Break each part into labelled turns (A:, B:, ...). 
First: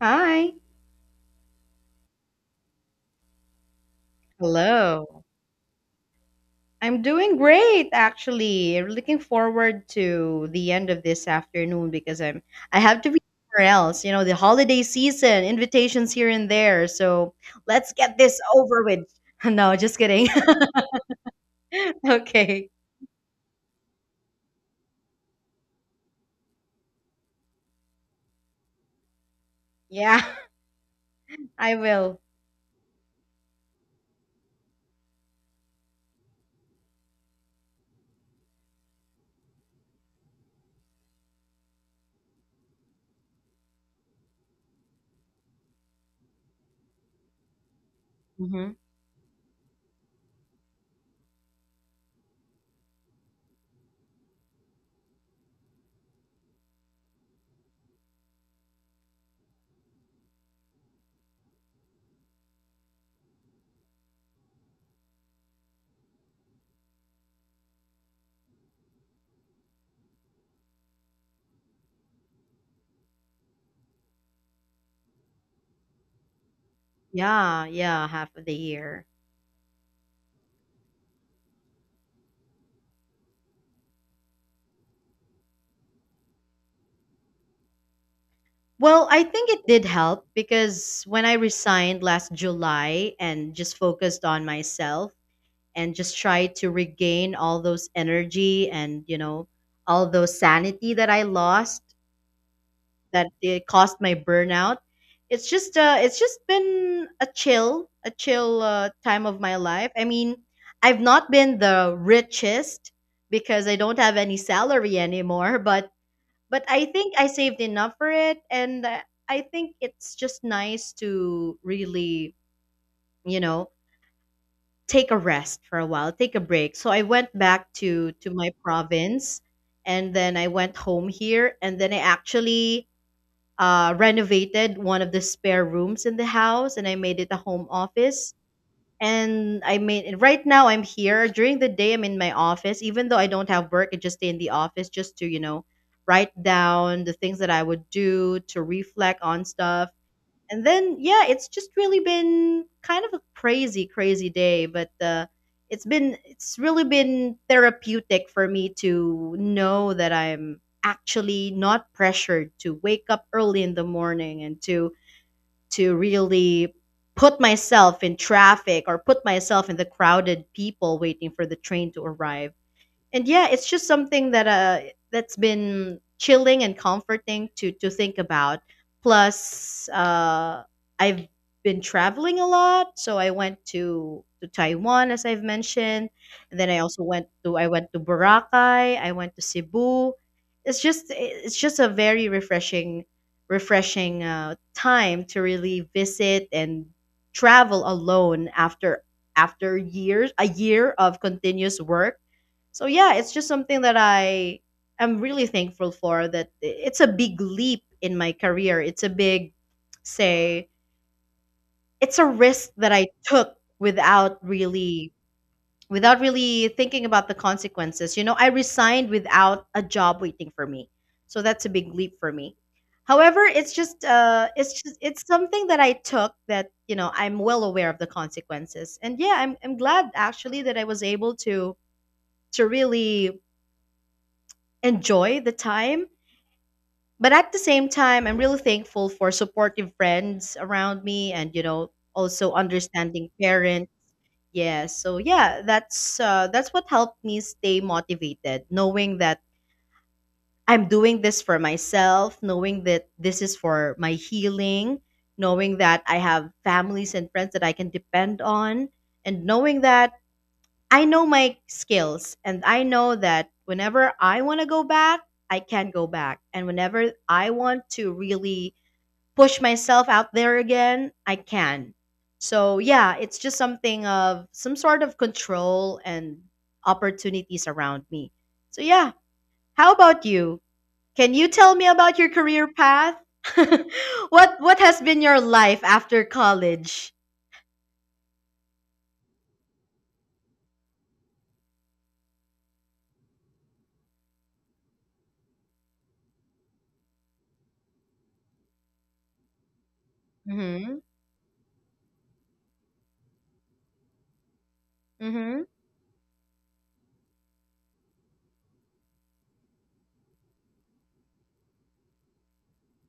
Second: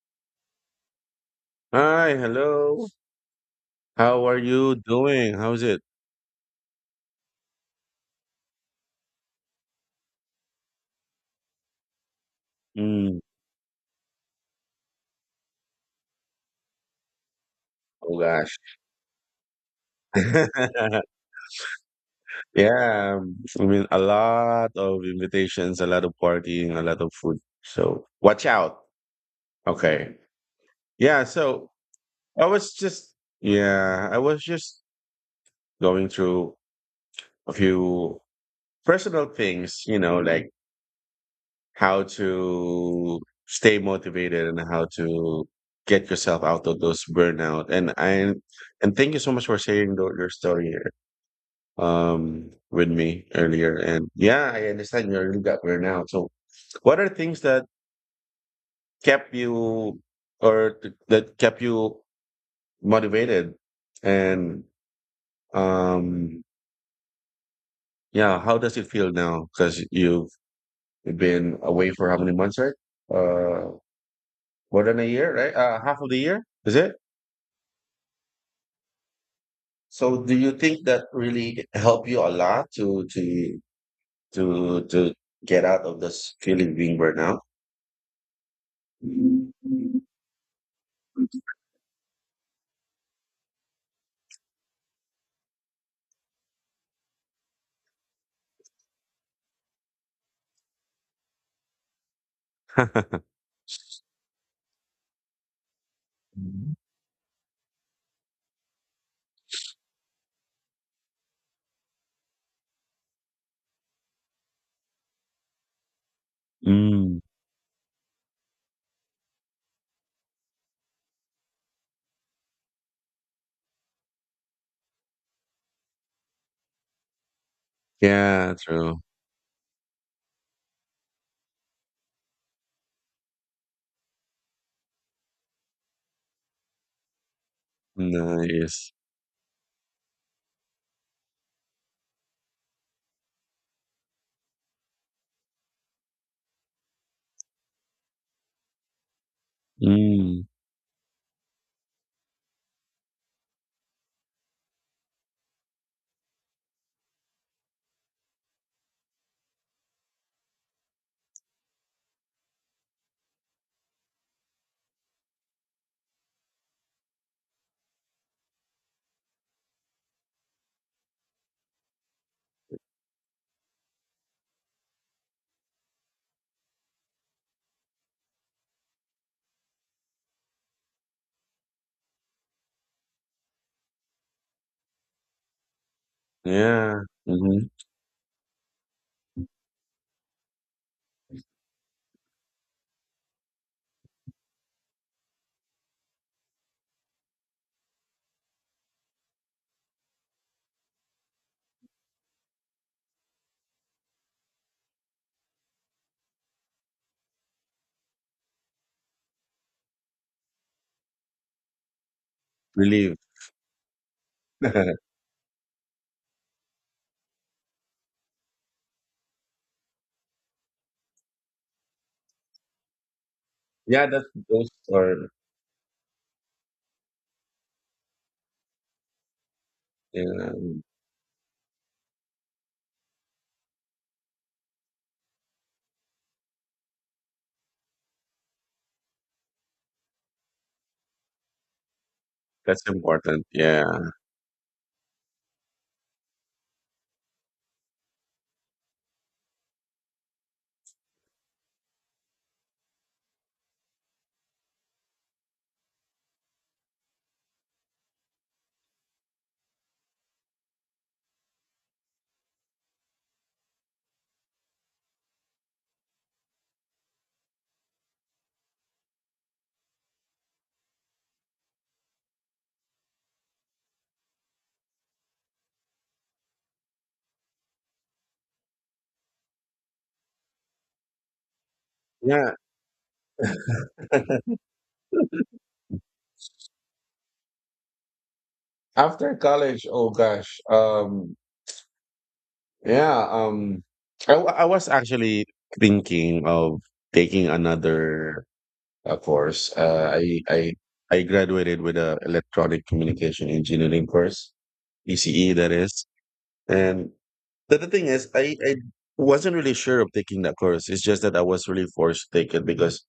A: Hi.
B: Hi, hello. How are you
A: Hello.
B: doing? How's it?
A: I'm doing great actually. Looking forward to the end of this afternoon because I have to be
B: Mm,
A: somewhere else. You know, the holiday season, invitations here and there. So let's get
B: oh
A: this
B: gosh.
A: over with. No, just kidding. Okay.
B: Yeah, I mean a lot of invitations, a lot of partying, a lot of food. So watch out. Okay.
A: Yeah,
B: Yeah, so
A: I will.
B: I was just yeah, I was just going through a few personal things, you know, like how to stay motivated and how to get yourself out of those burnout. And I
A: Hmm.
B: and thank you so much for sharing your story with me earlier. And yeah, I understand you really got burnout. So what are things that kept you that kept you motivated and um yeah, how does it feel now? Because you've been away for how many months, right? Uh, More than a year, right? Half of the year, is it?
A: Yeah, yeah, half of the year.
B: So do you think that really helped you a lot to get out of this feeling being burnout?
A: Well, I think it did help because when I resigned last July and just focused on myself, and just try to regain all those energy and you know all those sanity that I lost that it caused my burnout. It's just been a chill time of my life. I mean, I've not been the richest because I don't have any salary anymore, but I think
B: Mm,
A: I saved enough for it and I think it's just nice to really, you know, take a rest for a while, take a break. So I went back to my
B: yeah, true.
A: province, and then I went home here, and then I actually renovated one of the spare rooms in the house, and I made it a home office.
B: Nice.
A: And right now I'm here during the day. I'm in my office, even though I don't have work. I just stay in the office just to you know write down the things that I would do to reflect on stuff
B: Mm,
A: and then, yeah, it's just really been kind of a crazy, crazy day, but it's really been therapeutic for me to know that I'm actually not pressured to wake up early in the morning and to really put myself in traffic or put myself in the crowded people waiting for the train to arrive and yeah it's just something that that's been chilling and comforting to think about plus I've been traveling a lot, so I went to Taiwan as I've mentioned, and then I
B: yeah.
A: also went to
B: Mm-hmm.
A: I went to Boracay, I went to Cebu. It's just a very refreshing time to really visit and travel alone after after years a year of continuous work. So yeah, it's just something that I am really thankful for that it's a big leap in my career. It's a big say it's a risk that I
B: Relieved.
A: took without really thinking about the consequences. You know, I resigned without a job waiting for me. So that's a big leap for me. However, it's just
B: yeah, that
A: uh
B: those
A: it's just
B: are
A: it's something that I took that, you know, I'm well aware of the consequences. And yeah, I'm glad
B: yeah,
A: actually that I was able to really enjoy the time. But at the same time, I'm really thankful for supportive friends around me and, you know, also
B: that's
A: understanding
B: important.
A: parents.
B: Yeah.
A: Yeah, so yeah, that's that's what helped me stay motivated, knowing that I'm doing this for myself, knowing that this is for my healing, knowing that I have families and friends that I can depend on, and knowing that I know my skills and I know that whenever I want to go back, I can go back. And whenever I want to really push myself out there again, I can. So, yeah, it's just something of some sort of control and opportunities around me. So, yeah, how about you? Can you tell me about your
B: Yeah.
A: career path? What has been your life after college?
B: After college, oh gosh. Yeah, um, I was actually thinking of taking another. Of course,
A: Mhm.
B: I graduated with a electronic communication engineering course, ECE
A: Mhm.
B: that is. And the thing is, I wasn't really sure of taking that course. It's just that I was really forced to take it because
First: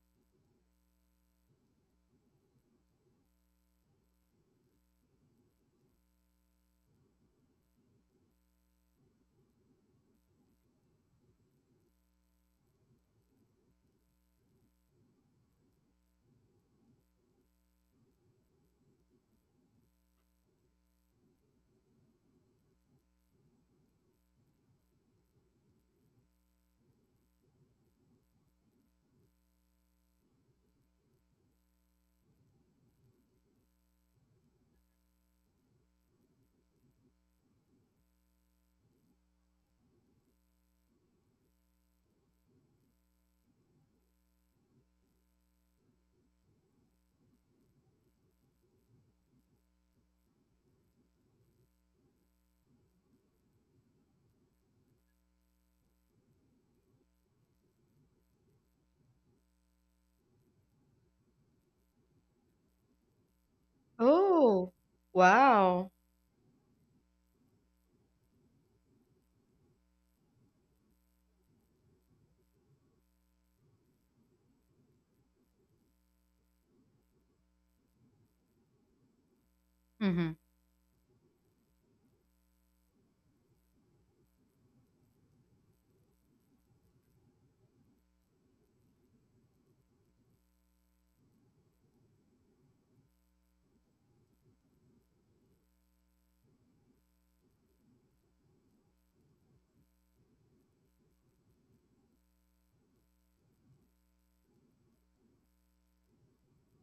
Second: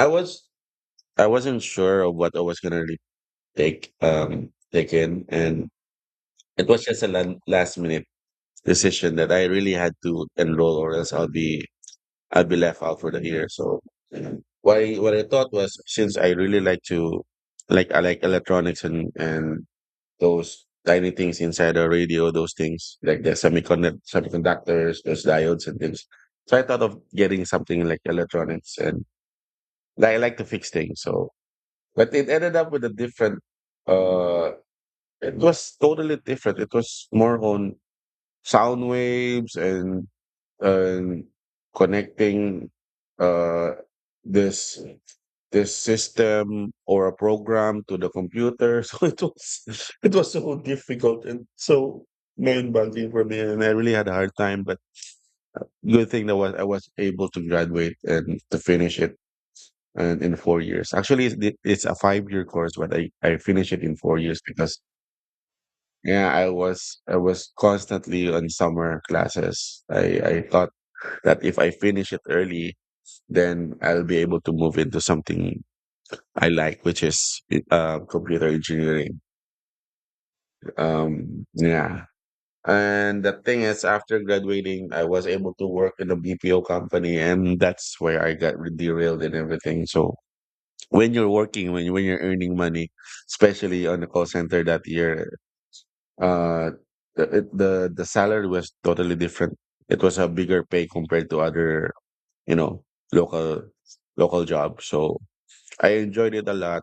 B: I was I wasn't sure of what I was gonna really take in, and it was just a last minute decision that I really had to enroll or else I'd be left out for the year. So what I thought was, since I really like to, like, I like electronics and those tiny things inside the radio, those things like the semiconductors, those diodes and things. So I thought of getting something like electronics, and like, I like to fix things. So but it ended up with a different uh it was totally different. It was more on sound waves and connecting uh, this this system or a program to the computer. So it was so difficult and so mind boggling for me, and I really had a hard time. But good thing that was I was able to graduate and to finish it. And in 4 years, actually, it's a five-year course, but I finished it in 4 years
A: Oh,
B: because
A: wow.
B: yeah, I was constantly on summer classes. I thought that if I finish it early, then I'll be able to move into something I like, which is computer engineering.
A: Mhm.
B: Yeah. And the thing is, after graduating, I was able to work in a BPO company, and that's where I got derailed and everything. So when you're working, when you're earning money, especially on the call center that year, uh, the it- the salary was totally different. It was a bigger pay compared to other, you know, local local jobs. So I enjoyed it a lot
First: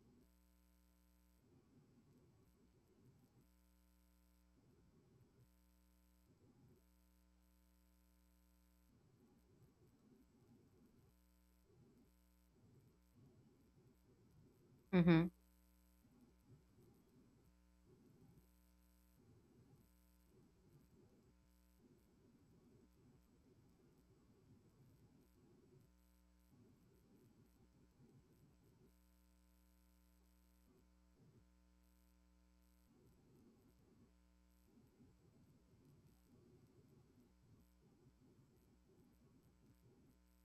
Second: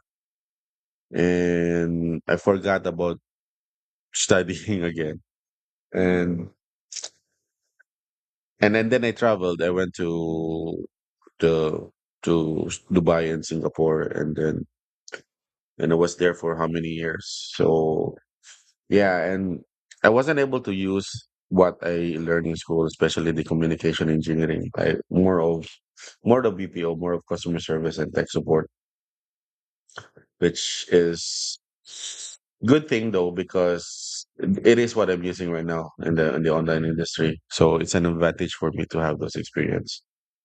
B: and I forgot about studying again. And and then I traveled. I went to the to Dubai and Singapore, and then
A: Mhm.
B: and I was there for how many years? So yeah, and I wasn't able to use what I learned in school, especially the communication engineering. I more of BPO, more of customer service and tech support, which is good thing though, because it is what I'm using right now in the online industry. So it's an advantage for me to have those experience.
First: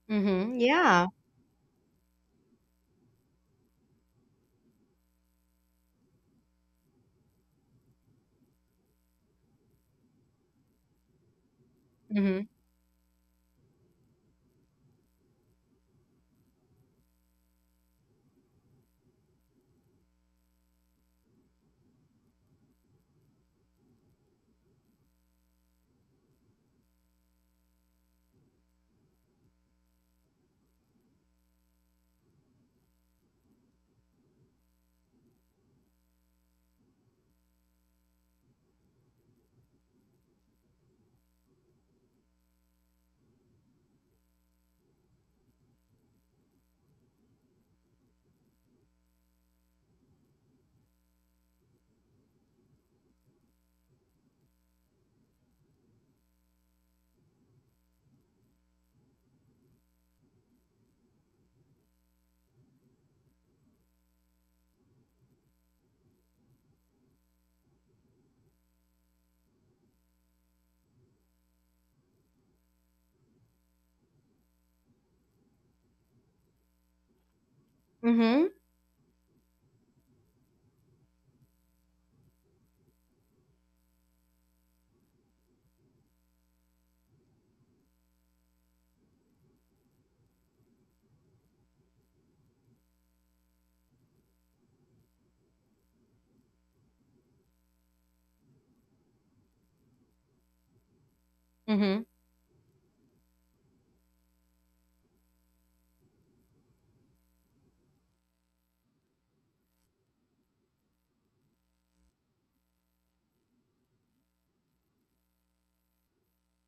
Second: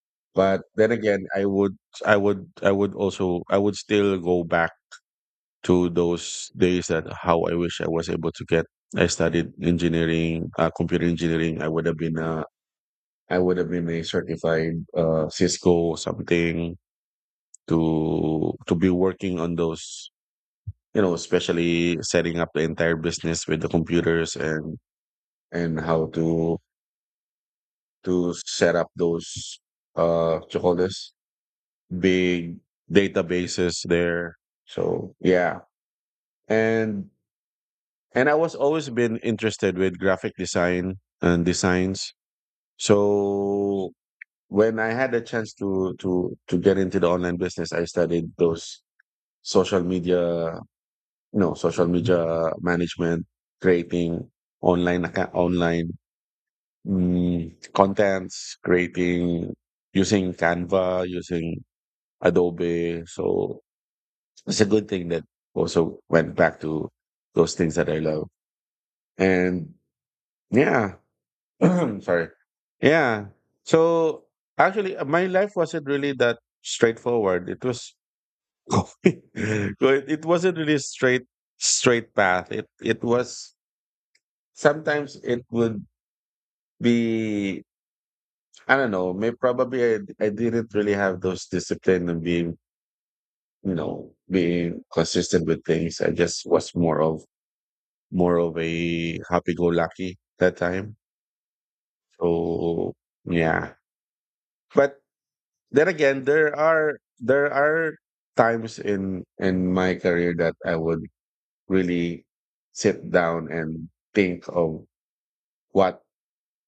A: Mhm.
B: But then
A: Yeah.
B: again, I would also, I would still go back to those days that how I wish I was able to get. I studied engineering, computer engineering.
A: Mhm.
B: I would have been a certified Cisco something to be working on those, you know, especially setting up the entire business with the computers and how to set up those what you call this big databases there. So yeah. And and I was always been interested with graphic design and designs. So when I had a chance to get into the online business, I studied those social media No, social media management, creating online contents, creating using Canva, using Adobe. So it's a good thing that also went back to those things that I love. And yeah, sorry. Yeah. So actually, my life wasn't really that straightforward. It was
A: Mhm.
B: it it wasn't really straight path. It was. Sometimes it would be, I don't know, maybe probably, I didn't really have those discipline and being, you know, being consistent with things. I just was more of a happy-go-lucky that time.
A: Mhm.
B: So yeah. But then again, there are times in my career that I would really sit down and think of what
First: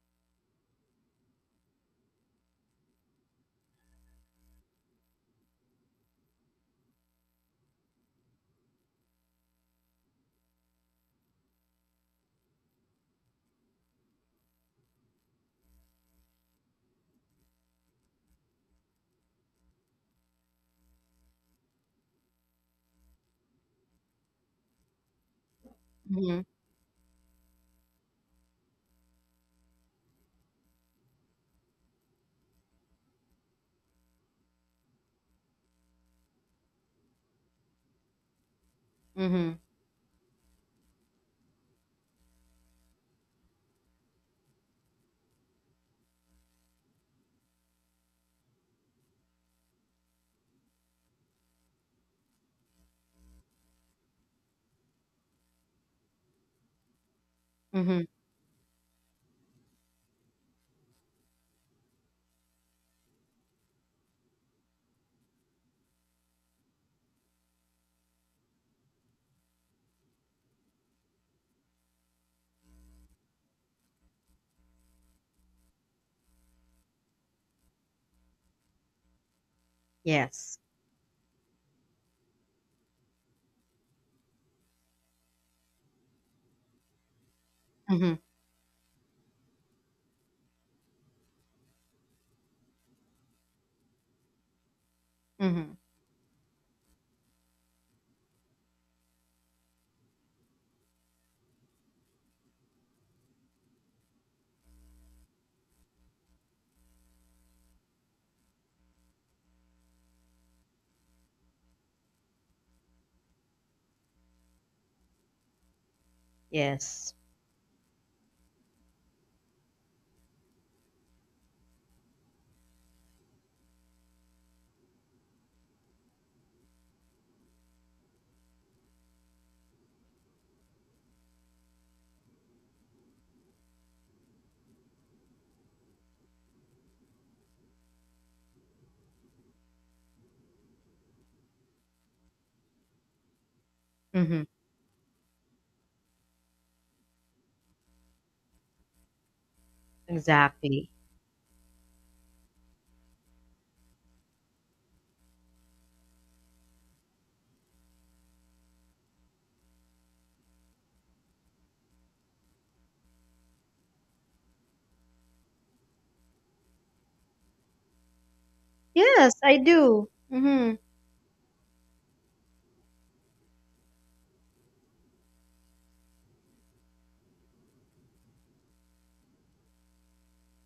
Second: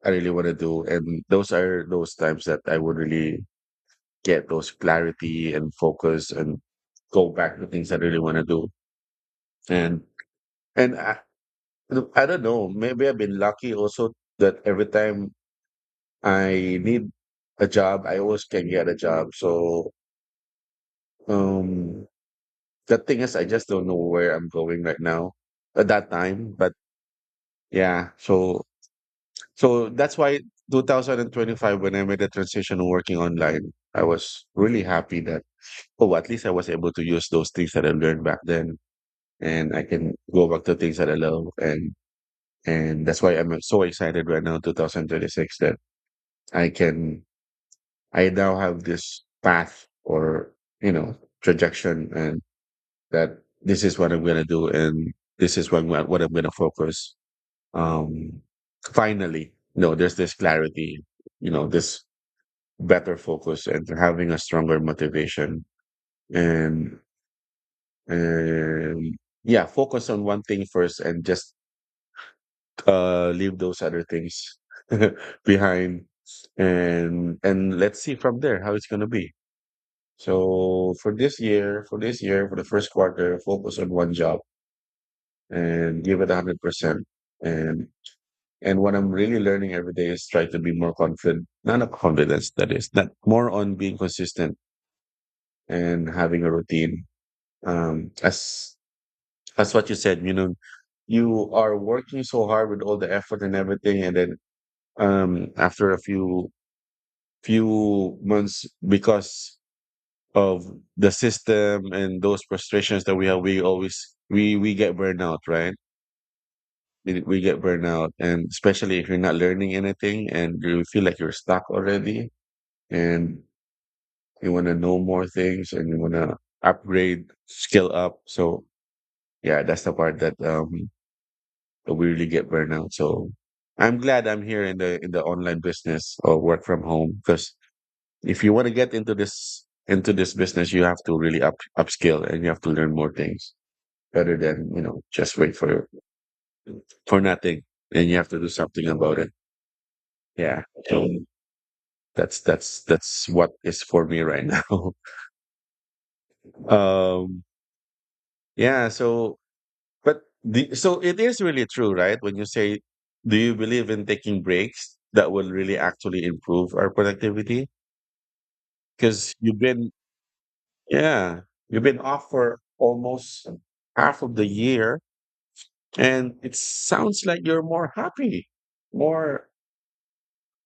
B: I really want to do. And those are those times that I would really get those clarity and focus and go back to things I really want to do. And and I don't know, maybe I've been lucky also that every time I need a job, I always can get a job. So um the thing is I just don't know where I'm going right now at that
A: Mhm.
B: time. But yeah, so that's why 2025, when I made the transition working online, I was really happy that, oh, at least I was able to use those things that I learned back then
A: Mhm.
B: and I can go back to things that I love. And that's why I'm so excited right now, 2026, that I can, I now have this path or, you know, trajectory, and that this is what I'm gonna do and this is what I'm gonna focus.
A: Mhm.
B: Um, finally, no, there's this clarity, you know, this better focus and having a stronger motivation, and and yeah, focus on one thing first and just leave those other things behind. And let's see from there how it's going to be.
A: Yes.
B: So for this year, for the first quarter, focus on one job and give it 100%. and
A: Mhm.
B: and what I'm really learning every day is try to be more confident, not a confidence that is not, more on being consistent
A: Mhm.
B: and having a routine. Um, as what you said, you know, you are working so hard with all the effort and everything, and then after a few few months because of the system and those frustrations that we have, we always, we get burnout, right?
A: Yes.
B: We we get burnout, and especially if you're not learning anything and you feel like you're stuck already, and you want to know more things and you want to upgrade skill up. So yeah, that's the part that that we really get burnout. So I'm glad I'm here in the online business or work from home, because if you want to get into this business, you have to really up upskill, and you have to learn more things rather
A: Mhm.
B: than, you know, just wait for nothing. And you have to do something about it. Yeah.
A: Exactly.
B: So that's what is for me right now. Um. Yeah. So, but the, so it is really true, right? When you say, do you believe in taking breaks that will really actually improve our productivity?
A: Yes,
B: Because
A: I
B: you've been,
A: do. Mhm.
B: yeah, you've been off for almost half of the year, and it sounds like you're more happy, more,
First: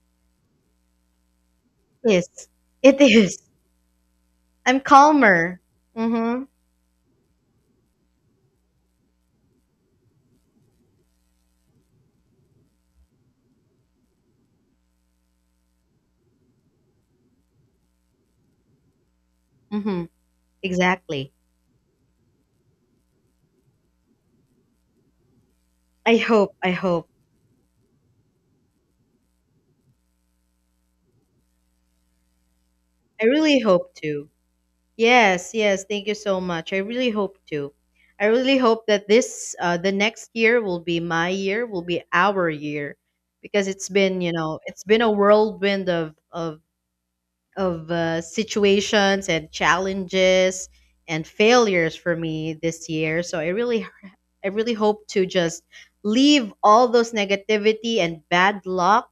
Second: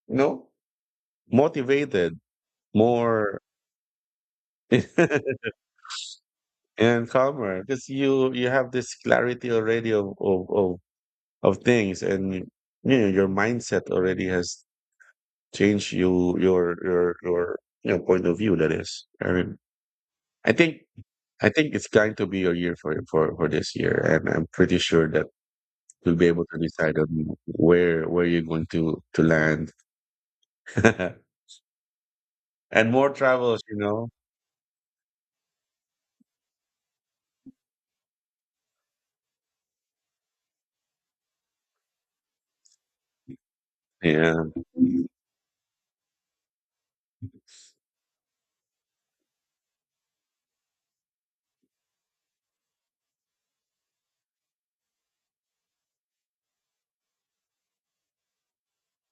B: you know, motivated,
A: Yes. It
B: more
A: is. I'm calmer. Mhm.
B: and calmer, because you have this clarity already of of things, and you know your mindset already has changed, you your you know, point of view, that is. I mean,
A: Mhm.
B: I think
A: Exactly.
B: I think it's going to be your year for this year, and I'm pretty sure that you'll
A: I
B: be able
A: hope.
B: to
A: I
B: decide on
A: hope.
B: where you're going to land. And more
A: I really
B: travels, you
A: hope
B: know?
A: to. Yes, yes. Thank you so much. I really hope to. I really hope that this, the next year will be my year, will be our year, because it's been, you
B: Yeah.
A: know, it's been a whirlwind of situations and challenges and failures for me this year. So I really hope to just leave all those negativity and bad luck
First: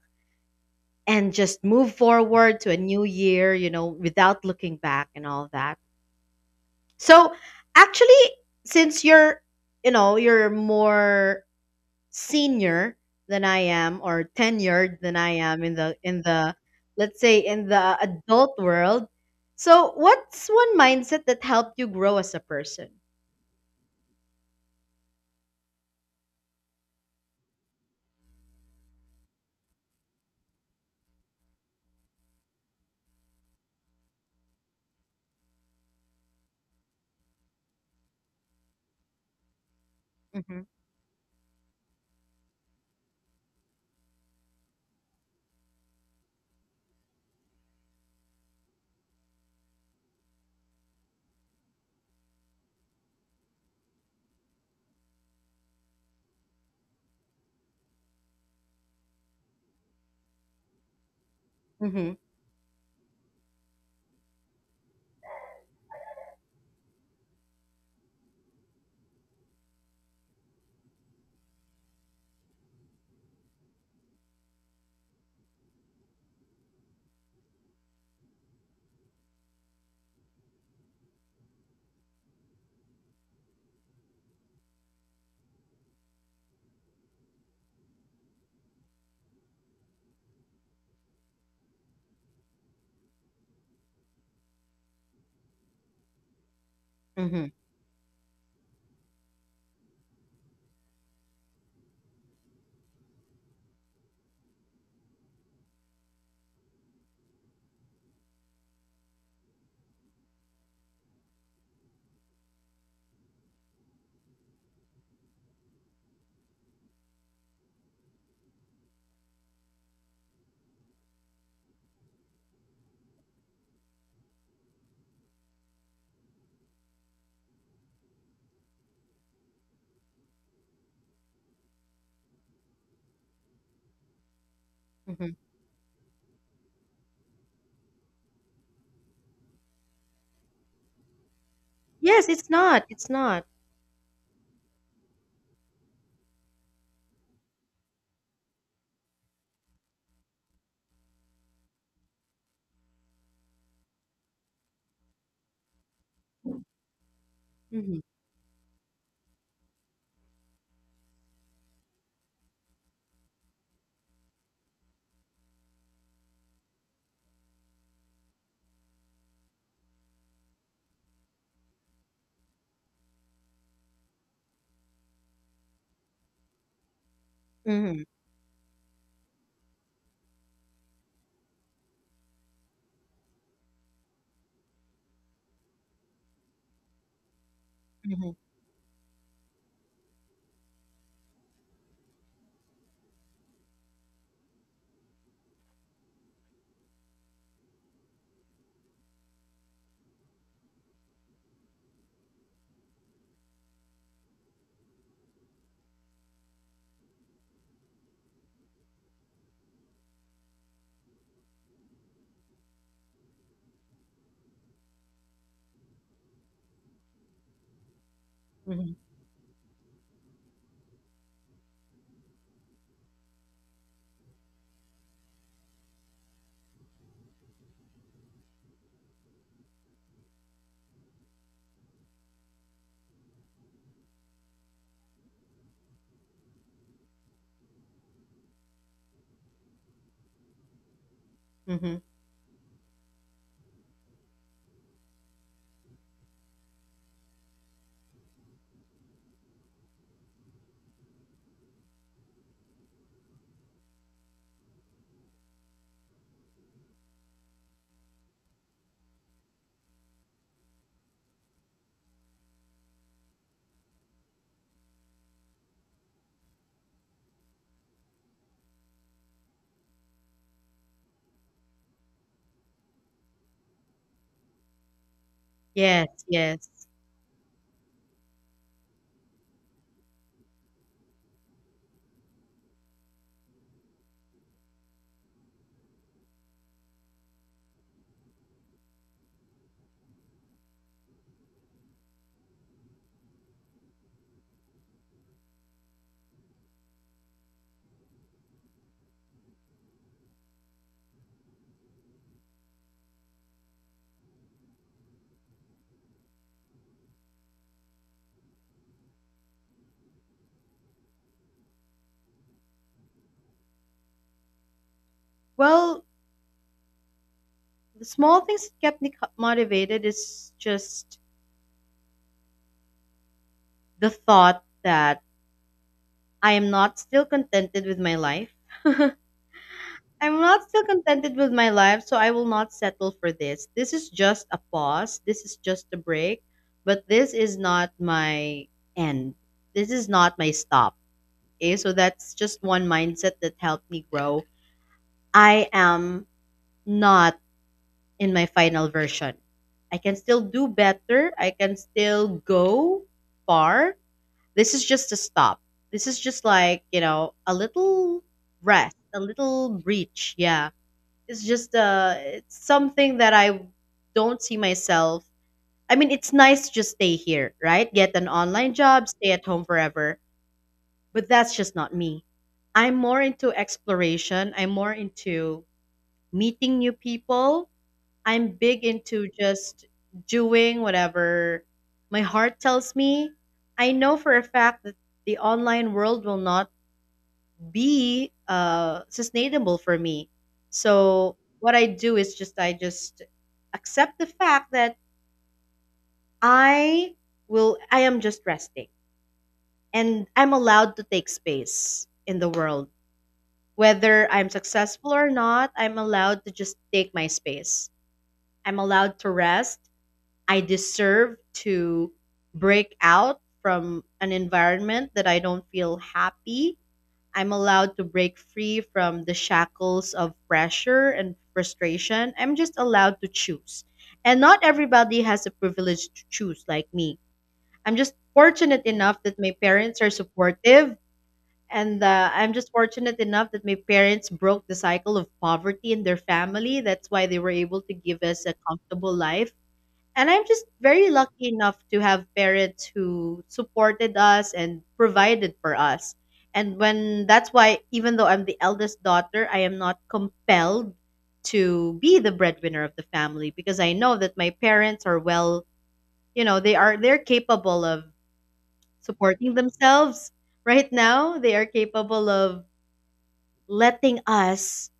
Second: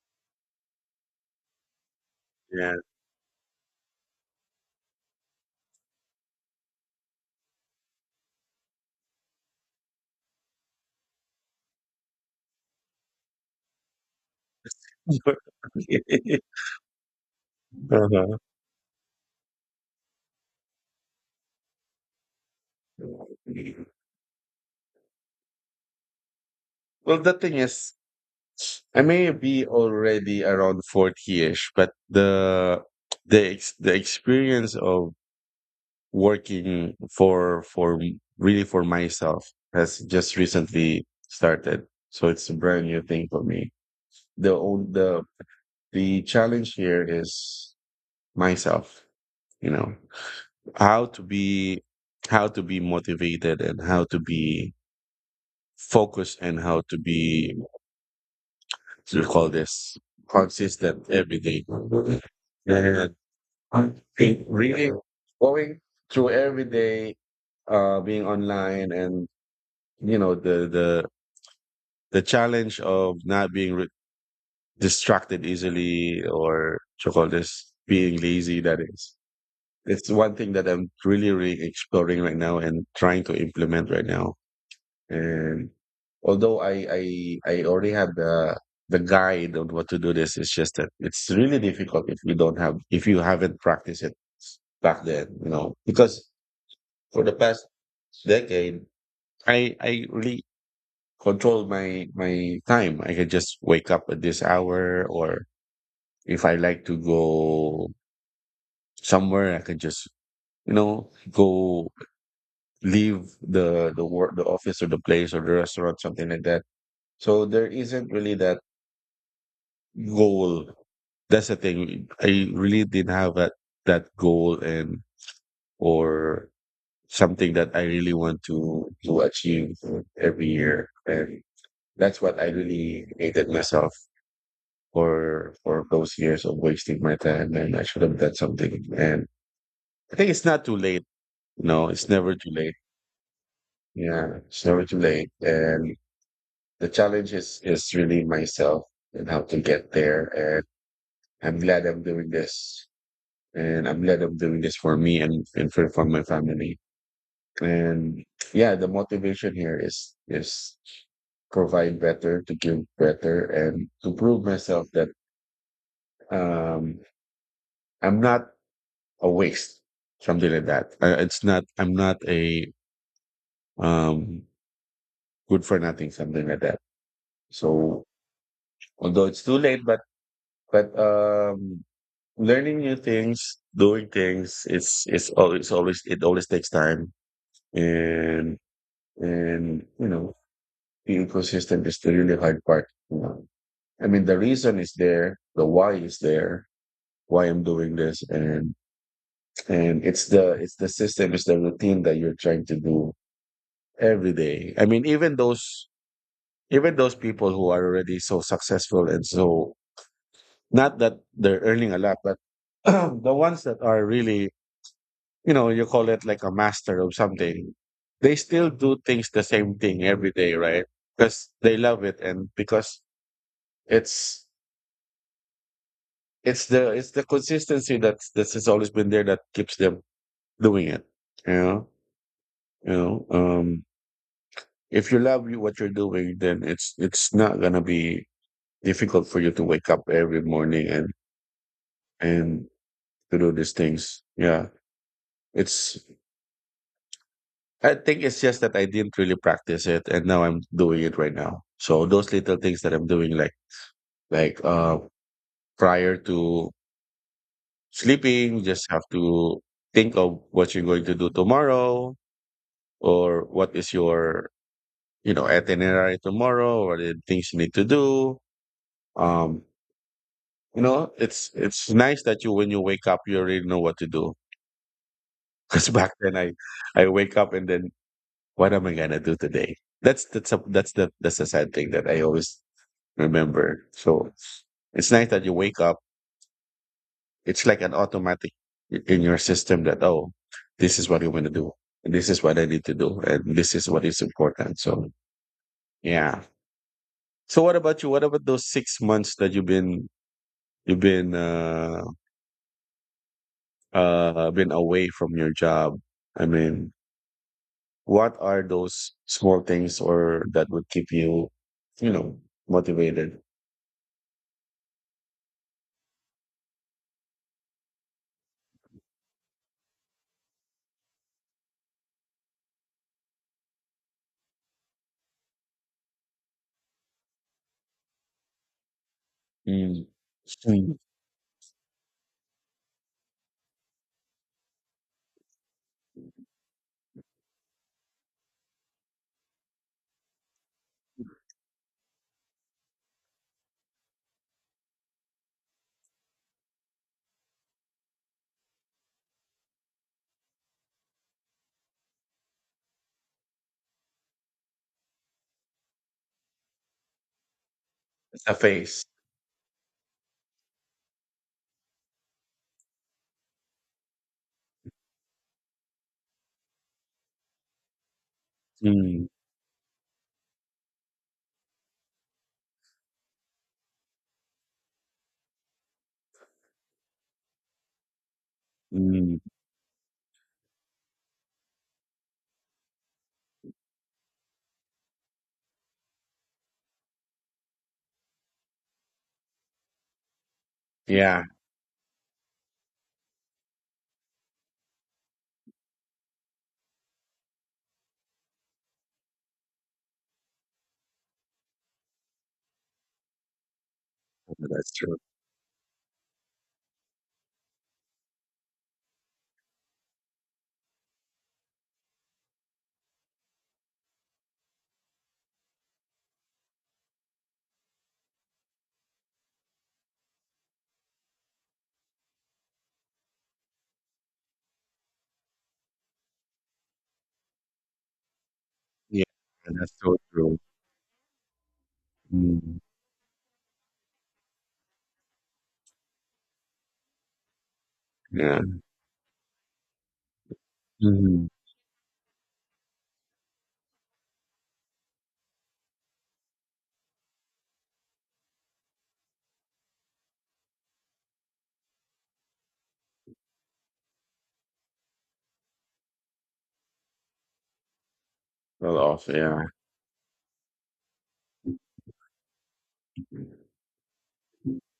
A: and just move forward to
B: Yeah.
A: a new year, you know, without looking back and all that. So actually, since you're, you know, you're more senior than I am, or tenured than I am in the let's say in the
B: Uh-huh.
A: adult world. So what's one mindset that helped you grow as a person?
B: Well, the thing is, I may be already around 40-ish, but the experience of working for really for myself has just
A: Mm-hmm.
B: recently started. So it's a brand new thing for me. The old The challenge here is myself, you know. How to be how to be motivated and how to be focused and how to be what do you call this consistent every day.
A: Mm-hmm.
B: And it really going through every day being online and you know the the the challenge of not being distracted easily or to call this being lazy, that is it's one thing that I'm really exploring right now and trying to implement right now. And although I I already had the guide on what to do this. It's just that it's really difficult if you don't have if you haven't practiced it back then, you know. Because for the
A: Mm-hmm.
B: past decade, I really control my time. I can just wake up at this hour, or if I like to go somewhere, I can just you know go leave the office or the place or the restaurant, something like that. So there isn't really that goal. That's the thing. I really didn't have that goal and or something that I really want to achieve every year. And that's what I really hated myself
A: Mm-hmm.
B: for those years of wasting my time. And I should have done something. And I think it's not too late. No, it's
A: Yes,
B: never
A: it's
B: too late.
A: not. It's not.
B: Yeah, it's never too late. And the challenge is really myself and how to get there. And I'm glad I'm doing this, and I'm glad I'm doing this for me and for my family.
A: Mm-hmm.
B: And yeah, the motivation here is provide better, to give better, and to prove myself that um, I'm not a waste, something like that. It's not I'm not a um, good for nothing, something like that.
A: Mm-hmm.
B: So although it's too late, but but um, learning new things, doing things, it's always, it always takes time.
A: Mm-hmm.
B: and And, you know, the ecosystem is the really hard part. You know? I mean, the reason is there, the why is there, why I'm doing this, and it's the system, it's the routine that you're trying to do every day. I mean, even those people who are already so successful and so not that they're earning a lot, but the ones that are really, you know, you call it like a master of something, they still
A: Mm-hmm.
B: do things the same thing every day, right? Because they love it, and because it's the consistency that has always been there that keeps them doing it. You know, you know. Um, if you love you what you're doing, then it's not gonna be difficult for you to wake up every morning and
A: Mm-hmm.
B: and to do these things. Yeah, it's. I think it's just that I didn't really practice it, and now I'm doing it right now. So those little things that I'm doing, like prior to sleeping, you just have to think of what you're going to do tomorrow, or what is your you know itinerary tomorrow, or the things you need to do. um you know, it's nice that you when you wake up you already know what to do because
A: Yes.
B: back then i
A: Yes.
B: i wake up and then what am I gonna do today. That's the that's the sad thing that I always remember. So it's nice that you wake up, it's like an automatic in your system that, oh, this is what you want to do, and this is what I need to do, and this is what is important. So yeah. So what about you? What about those 6 months that you've been you've been, uh, been away from your job? I mean, what are those small things or that would keep you, you know, motivated?
A: Well, the small things that kept me motivated is just the thought that I am not still contented with my life.
B: Mm.
A: I'm not still
B: Mm.
A: contented with my life, so I will not settle for this. This is just a pause. This is just a break, but this is not my end. This is not my stop. Okay, so that's just one mindset that helped me grow. I am not in my final version. I can still do better. I can still go far. This is just a stop. This is just like, you know, a little
B: A
A: rest,
B: face.
A: a little breach. Yeah. It's something that I don't see myself. I mean, it's nice to just stay here, right? Get an online job,
B: Mm.
A: stay at home forever, but that's just not me. I'm more into exploration. I'm more into meeting new people, I'm big into
B: Mm.
A: just doing whatever my heart tells me. I know for a fact that the online world will not be sustainable for me. So
B: Yeah,
A: what I do is just I just accept the fact that I I am just resting and I'm allowed to take space in the world. Whether I'm
B: that's
A: successful
B: true.
A: or not, I'm allowed to just take my space. I'm allowed to rest. I deserve to break out from an environment that I don't feel happy. I'm allowed to break free from the shackles of pressure and frustration. I'm just allowed to choose. And not everybody has the privilege to choose like me. I'm just fortunate enough
B: Yeah,
A: that my
B: that's
A: parents are
B: so true.
A: supportive. And I'm just
B: Mm.
A: fortunate enough that my parents broke the cycle of poverty in their family. That's why they were able to give us a
B: Yeah.
A: comfortable life, and I'm just very lucky
B: Mhm.
A: enough to have parents who supported us and provided for us. And when that's why, even though I'm the eldest daughter, I am not compelled to be the breadwinner of the family because I know that my parents are well, you know, they're capable of
B: Well off,
A: supporting
B: yeah.
A: themselves right now. They are capable of letting us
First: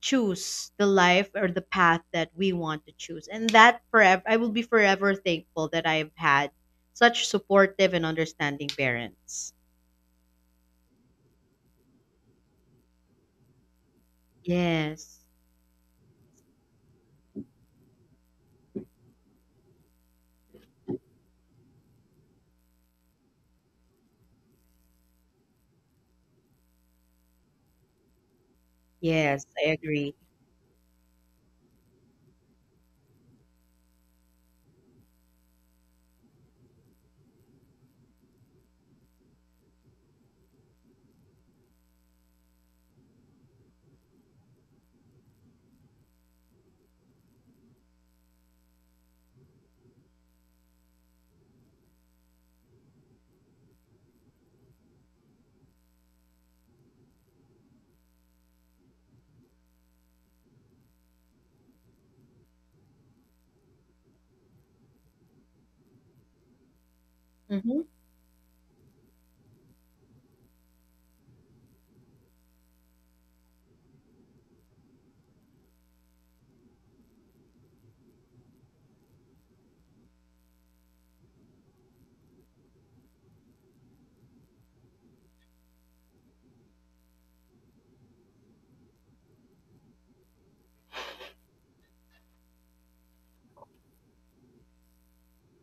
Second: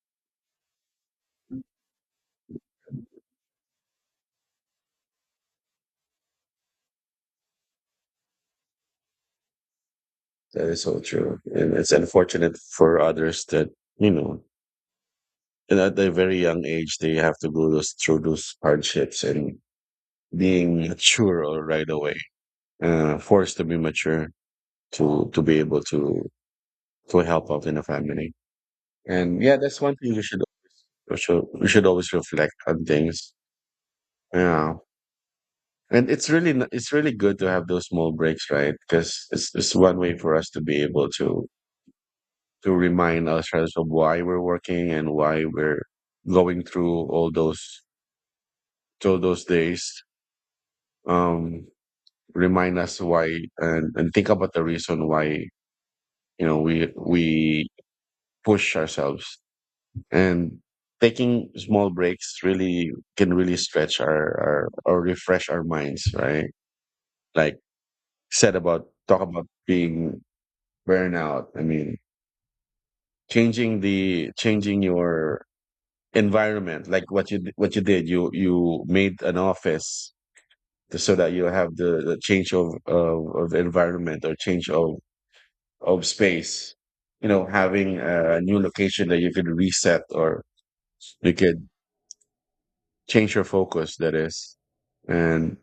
A: choose the life or the path that we want to choose. And that forever, I will be forever thankful that I've had such supportive and understanding parents.
B: That is so true. And it's unfortunate for others that, you know,
A: Yes.
B: and at a very young age they have to go through those hardships, and being mature all right away, forced to be mature to be able to help out in a family. And
A: Yes,
B: yeah,
A: I
B: that's one
A: agree.
B: thing you should we should always reflect on things. Yeah, and it's really it's really good to have those small breaks, right? Because it's one way for us to be able to remind ourselves of why we're working and why we're going through all those through those days. Um, Remind us why, and think about the reason why you know we push ourselves, and taking small breaks really can really stretch our or refresh our minds, right? Like
A: Mm-hmm.
B: said about talk about being burnout. I mean, changing your environment, like what you did. You made an office so that you have the change of environment, or change of space, you know, having a new location that you could reset or you could change your focus, that is. And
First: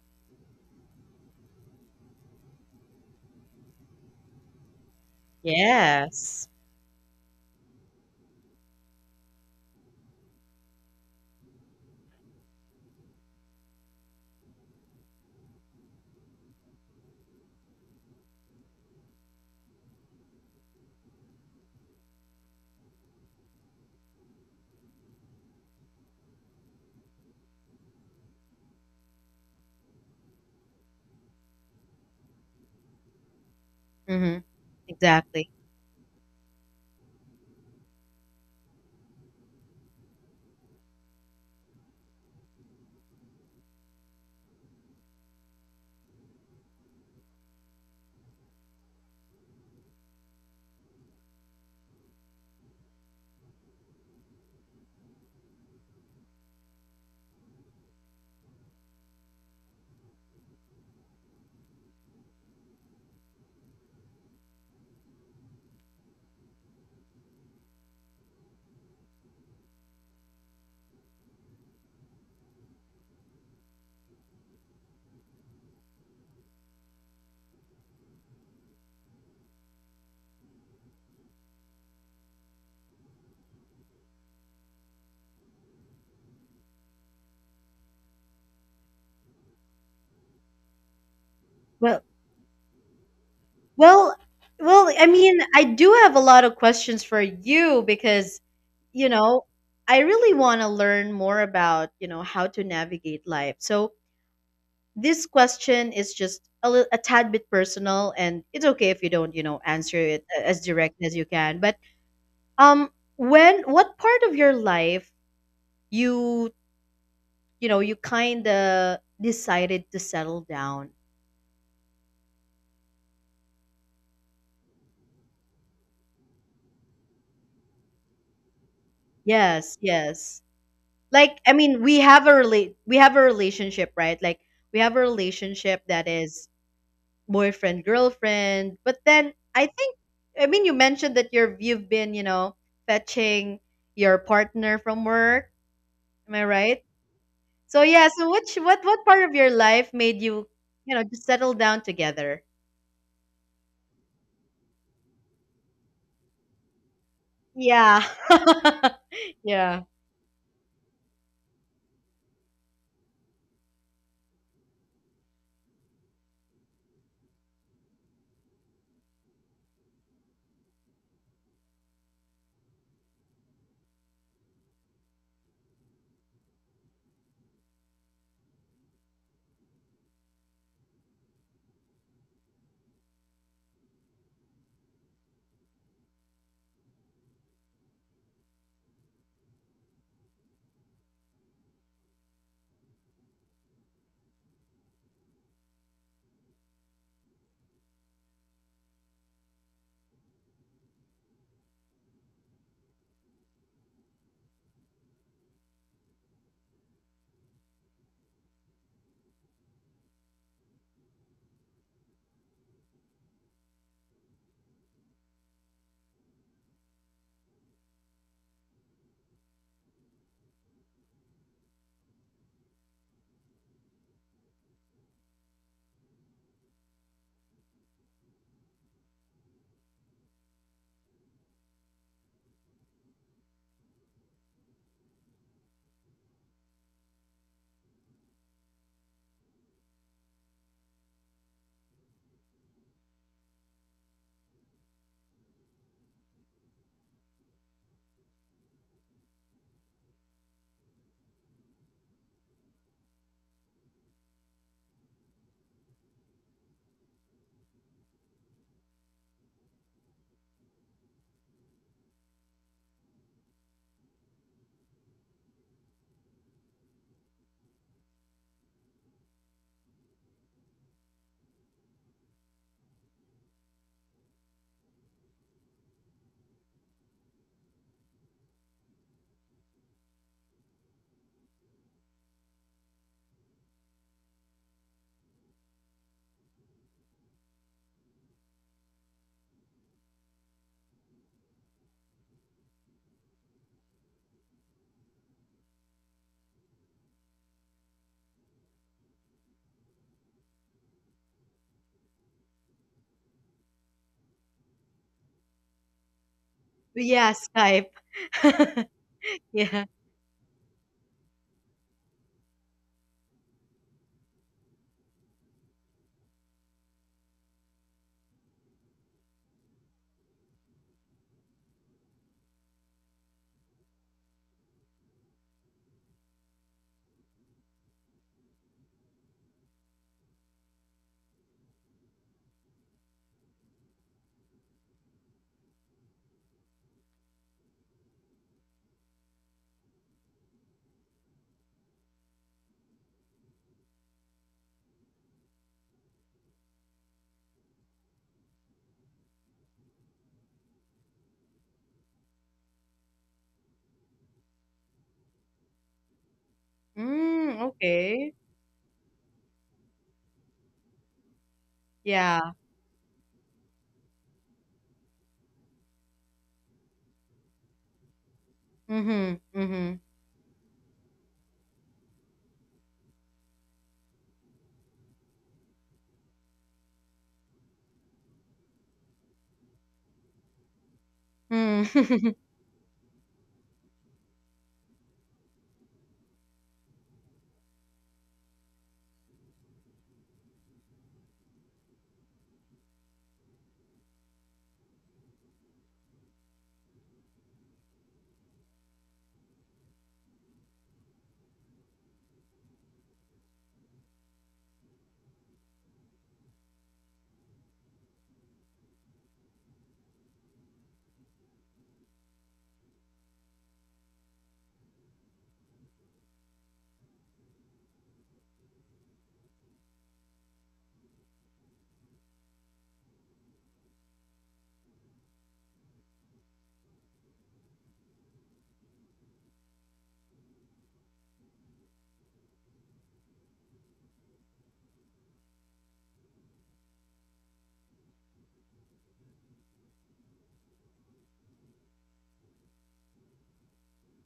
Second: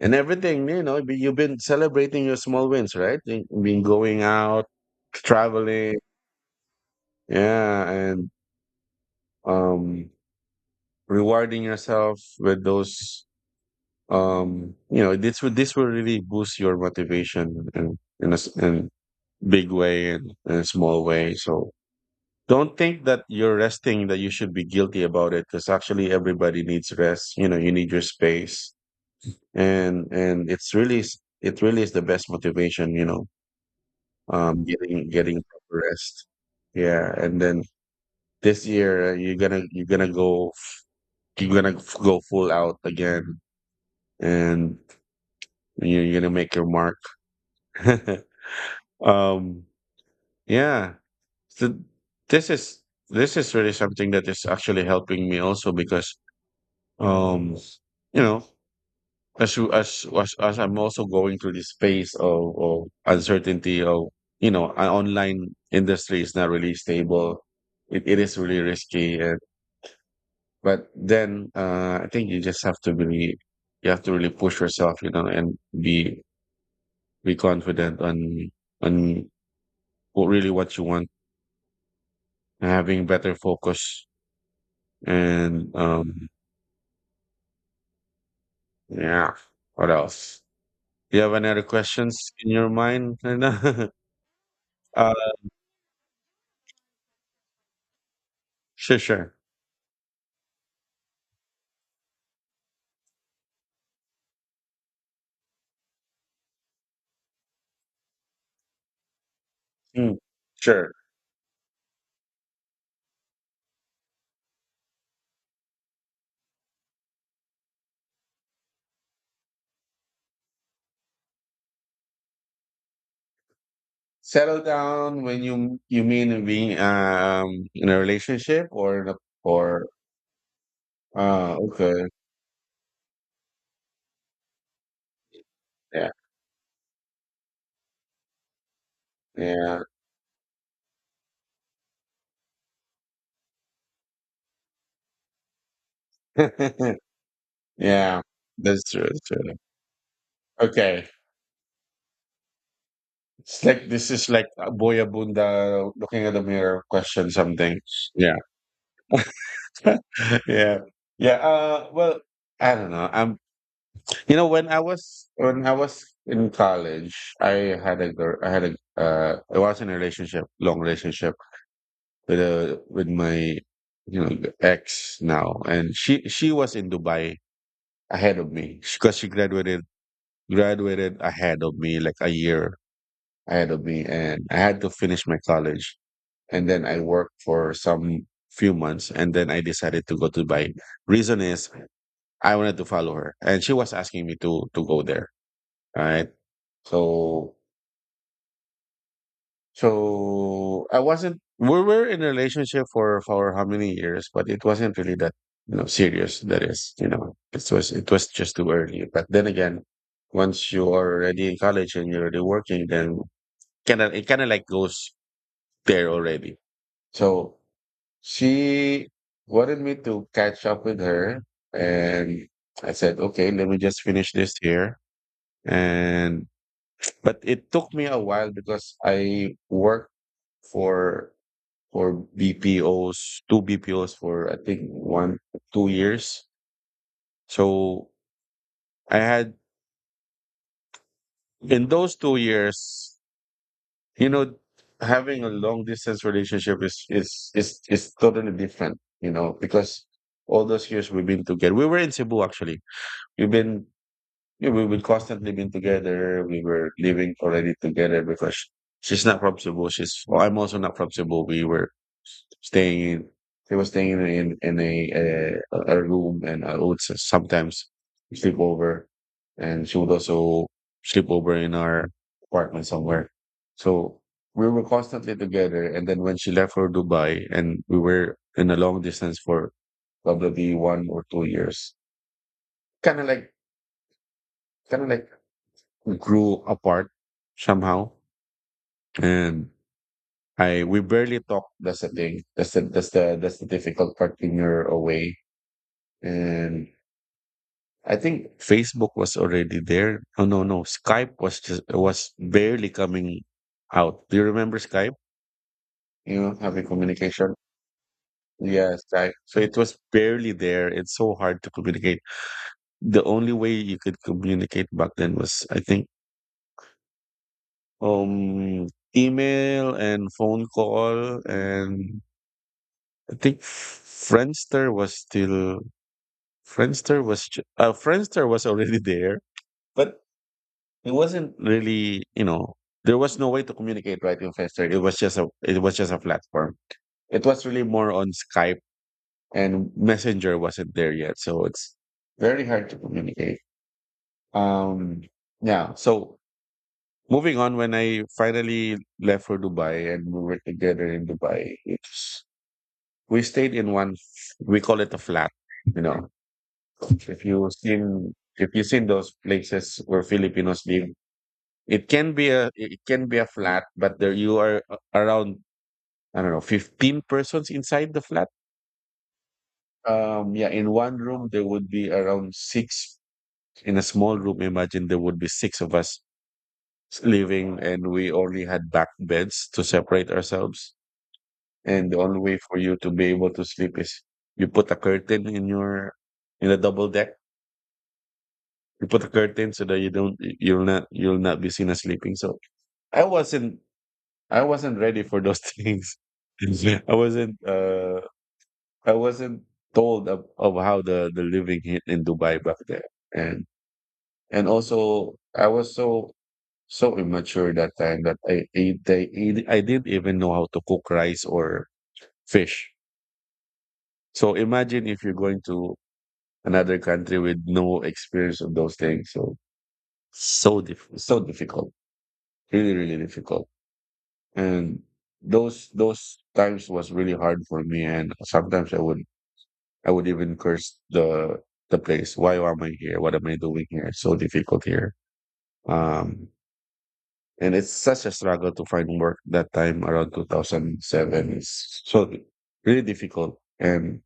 B: and everything, you know, but you've been celebrating your small wins, right? You been going out, traveling,
A: Yes.
B: yeah, and um rewarding yourself with those you know this would this will really boost your motivation in a, in big way and in a small way. So don't think that you're resting that you should be guilty about it, because actually everybody needs rest. You know, you need your space, and it's really it really is the best motivation. You know,
A: Mm-hmm.
B: getting
A: Exactly.
B: proper rest. Yeah, and then this year you're gonna go you're gonna go full out again, and you're gonna make your mark. um, yeah. So this is this is really something that is actually helping me also because Um, you know, as you as I'm also going through this phase of uncertainty, of you know, an online industry is not really stable. It is really risky, and, but then I think you just have to really you have to really push yourself, you know, and be confident on on what really what you want, having better focus, and yeah. What else? Do you have any other
A: Well,
B: questions in your mind right now?
A: well, well, I
B: Uh,
A: mean, I do have a lot of questions for you because,
B: Sure,
A: you
B: sure.
A: know, I really want to learn more about, you know, how to navigate life. So, this question is just a little, a tad bit personal, and it's okay if you don't you know answer
B: Mm,
A: it as
B: sure.
A: direct as you can, but um when what part of your life you you know you kind of decided to settle down.
B: Settle down. When you mean being in a relationship or in a
A: Yes,
B: or
A: yes, like I mean we
B: okay.
A: have a relationship, right? Like we have a relationship that
B: Yeah.
A: is boyfriend girlfriend, but then I
B: Yeah.
A: think I mean you mentioned that you're you've been, you know, fetching your partner from work. Am I right? So yeah,
B: yeah.
A: so which
B: That's true.
A: what
B: That's
A: part of your
B: true.
A: life made you, you know,
B: Okay.
A: just settle down together?
B: It's like this is like a boyabunda looking at the mirror question something.
A: Yeah.
B: Yeah.
A: Yeah.
B: yeah. Yeah. Well, I don't know. I'm. You know, when I was in college, I had a girl. I had a I was in a relationship, long relationship with a with my you know ex now, and she was in Dubai ahead of me because she graduated ahead of me, like a year ahead of me, and I had to finish my college, and then I worked for some few months, and then I decided to go to Dubai. Reason is I wanted to follow her, and she was asking me to go there. Right. So so I wasn't we were in a relationship for how many years, but it wasn't really that you know serious. That is, you know, it was just too early. But then again, once you are already in college and you're already working, then kind of it kind of like goes there already. So she wanted me to catch up with her, and I said, okay, let me just finish this here, and. But it took me a while because I worked for for BPOs, two BPOs for I think one two years. So I had in those 2 years, you know, having a long distance relationship is totally different, you know, because all those years we've been together. We were in Cebu actually. We've been. Yeah, we would constantly been together. We were living already together because she's not from Cebu. She's well, I'm also not from Cebu. We were staying in. She was staying in a room, and I would sometimes sleep over, and she would also sleep over in our apartment somewhere. So we were constantly together. And then when she left for Dubai, and we were in a long distance for probably 1 or 2 years, kind of like kind of like grew apart somehow, and I we barely talk. That's the thing. That's the difficult part when you're away. And I think Facebook was already there. Oh no, no, Skype was just was barely coming out. Do you remember Skype? You know, having
A: Yeah,
B: communication.
A: Skype.
B: Yes, Skype. So it
A: Yeah.
B: was barely there. It's so hard to communicate. The only way you could communicate back then was, I think, um, email and phone call, and I think Friendster was still Friendster was Friendster was already there, but it wasn't really you know there was no way to communicate right in Friendster. It was just a it was just a platform. It was really more on Skype, and Messenger wasn't there yet, so it's very hard to communicate. Um, yeah. So moving on, when I finally left for Dubai and we were together in Dubai, it's we stayed in one we call it a flat, you know.
A: Mm, okay.
B: If you seen those places where Filipinos live,
A: Yeah.
B: it can be a flat, but there you are around I don't know 15 persons inside the flat.
A: Mhm. Mhm.
B: Yeah, in one room there would be around six. In a small room, imagine there would be six of us living, and we only had back beds to separate ourselves. And the
A: Mm.
B: only way for you to be able to sleep is you put a curtain in your in a double deck. You put a curtain so that you don't you'll not be seen as sleeping. So I wasn't ready for those things. Yeah. I wasn't uh I wasn't told of how the living hit in Dubai back there. And and also I was so so immature that time that I didn't even know how to cook rice or fish. So imagine if you're going to another country with no experience of those things. So so so difficult, really difficult. And those times was really hard for me, and sometimes I would even curse the place. Why am I here, what am I doing here, it's so difficult here. um and it's such a struggle to find work that time around 2007. It's so really difficult, and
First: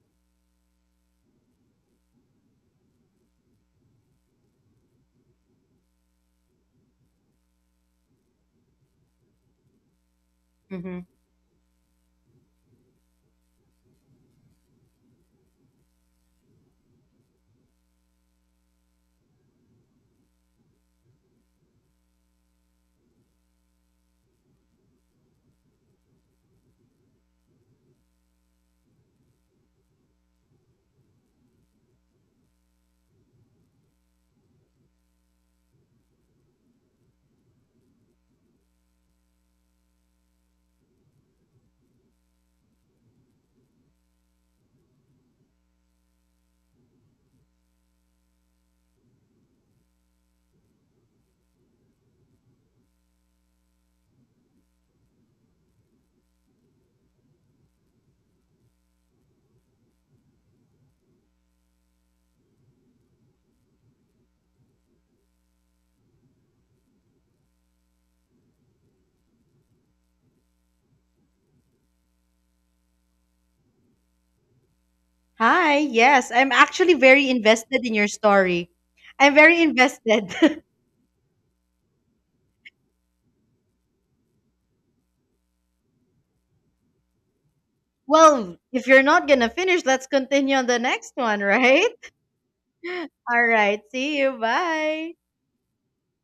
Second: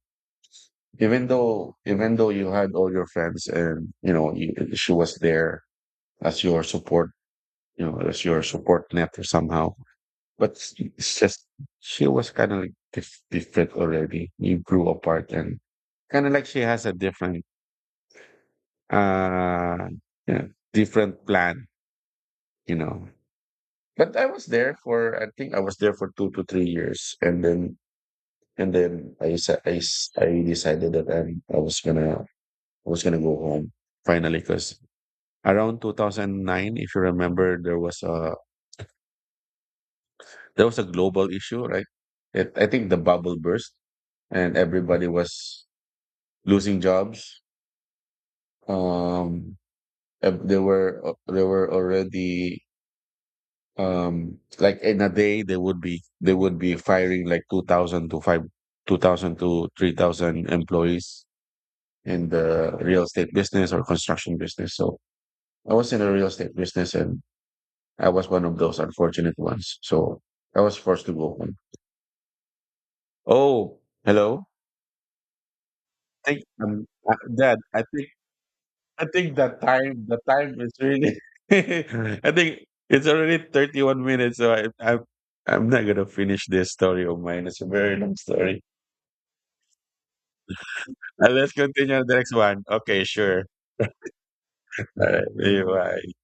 B: even though you had all your friends, and you know you, she was there as your support, you know, as your support net somehow. But
A: Mhm.
B: it's just she was kind of like different already. You grew apart, and kind of like she has a different, uh, you know, different plan, you know. But I was there for, I think I was there for 2 to 3 years, and then I decided that I was gonna go home finally because around 2009, if you remember, there was a global issue, right? It, I think the bubble burst, and everybody was losing jobs. Um, there were already like in a day they would be firing like 2,000 to 3,000 employees in the real estate business or construction business. So I was in the real estate business, and I was one of those unfortunate ones. So I was forced to go home. Oh, hello.
A: Hi. Yes,
B: Thank
A: I'm actually very
B: Dad. I
A: invested in your
B: think
A: story. I'm very
B: the time
A: invested.
B: is really I think it's already 31 minutes, so I'm not gonna finish this story of mine. It's a very long
A: Well,
B: story.
A: if you're not going to finish, let's continue on the next one,
B: Let's
A: right?
B: continue the next one. Okay, sure.
A: All right. See you.
B: All
A: Bye.
B: right, bye.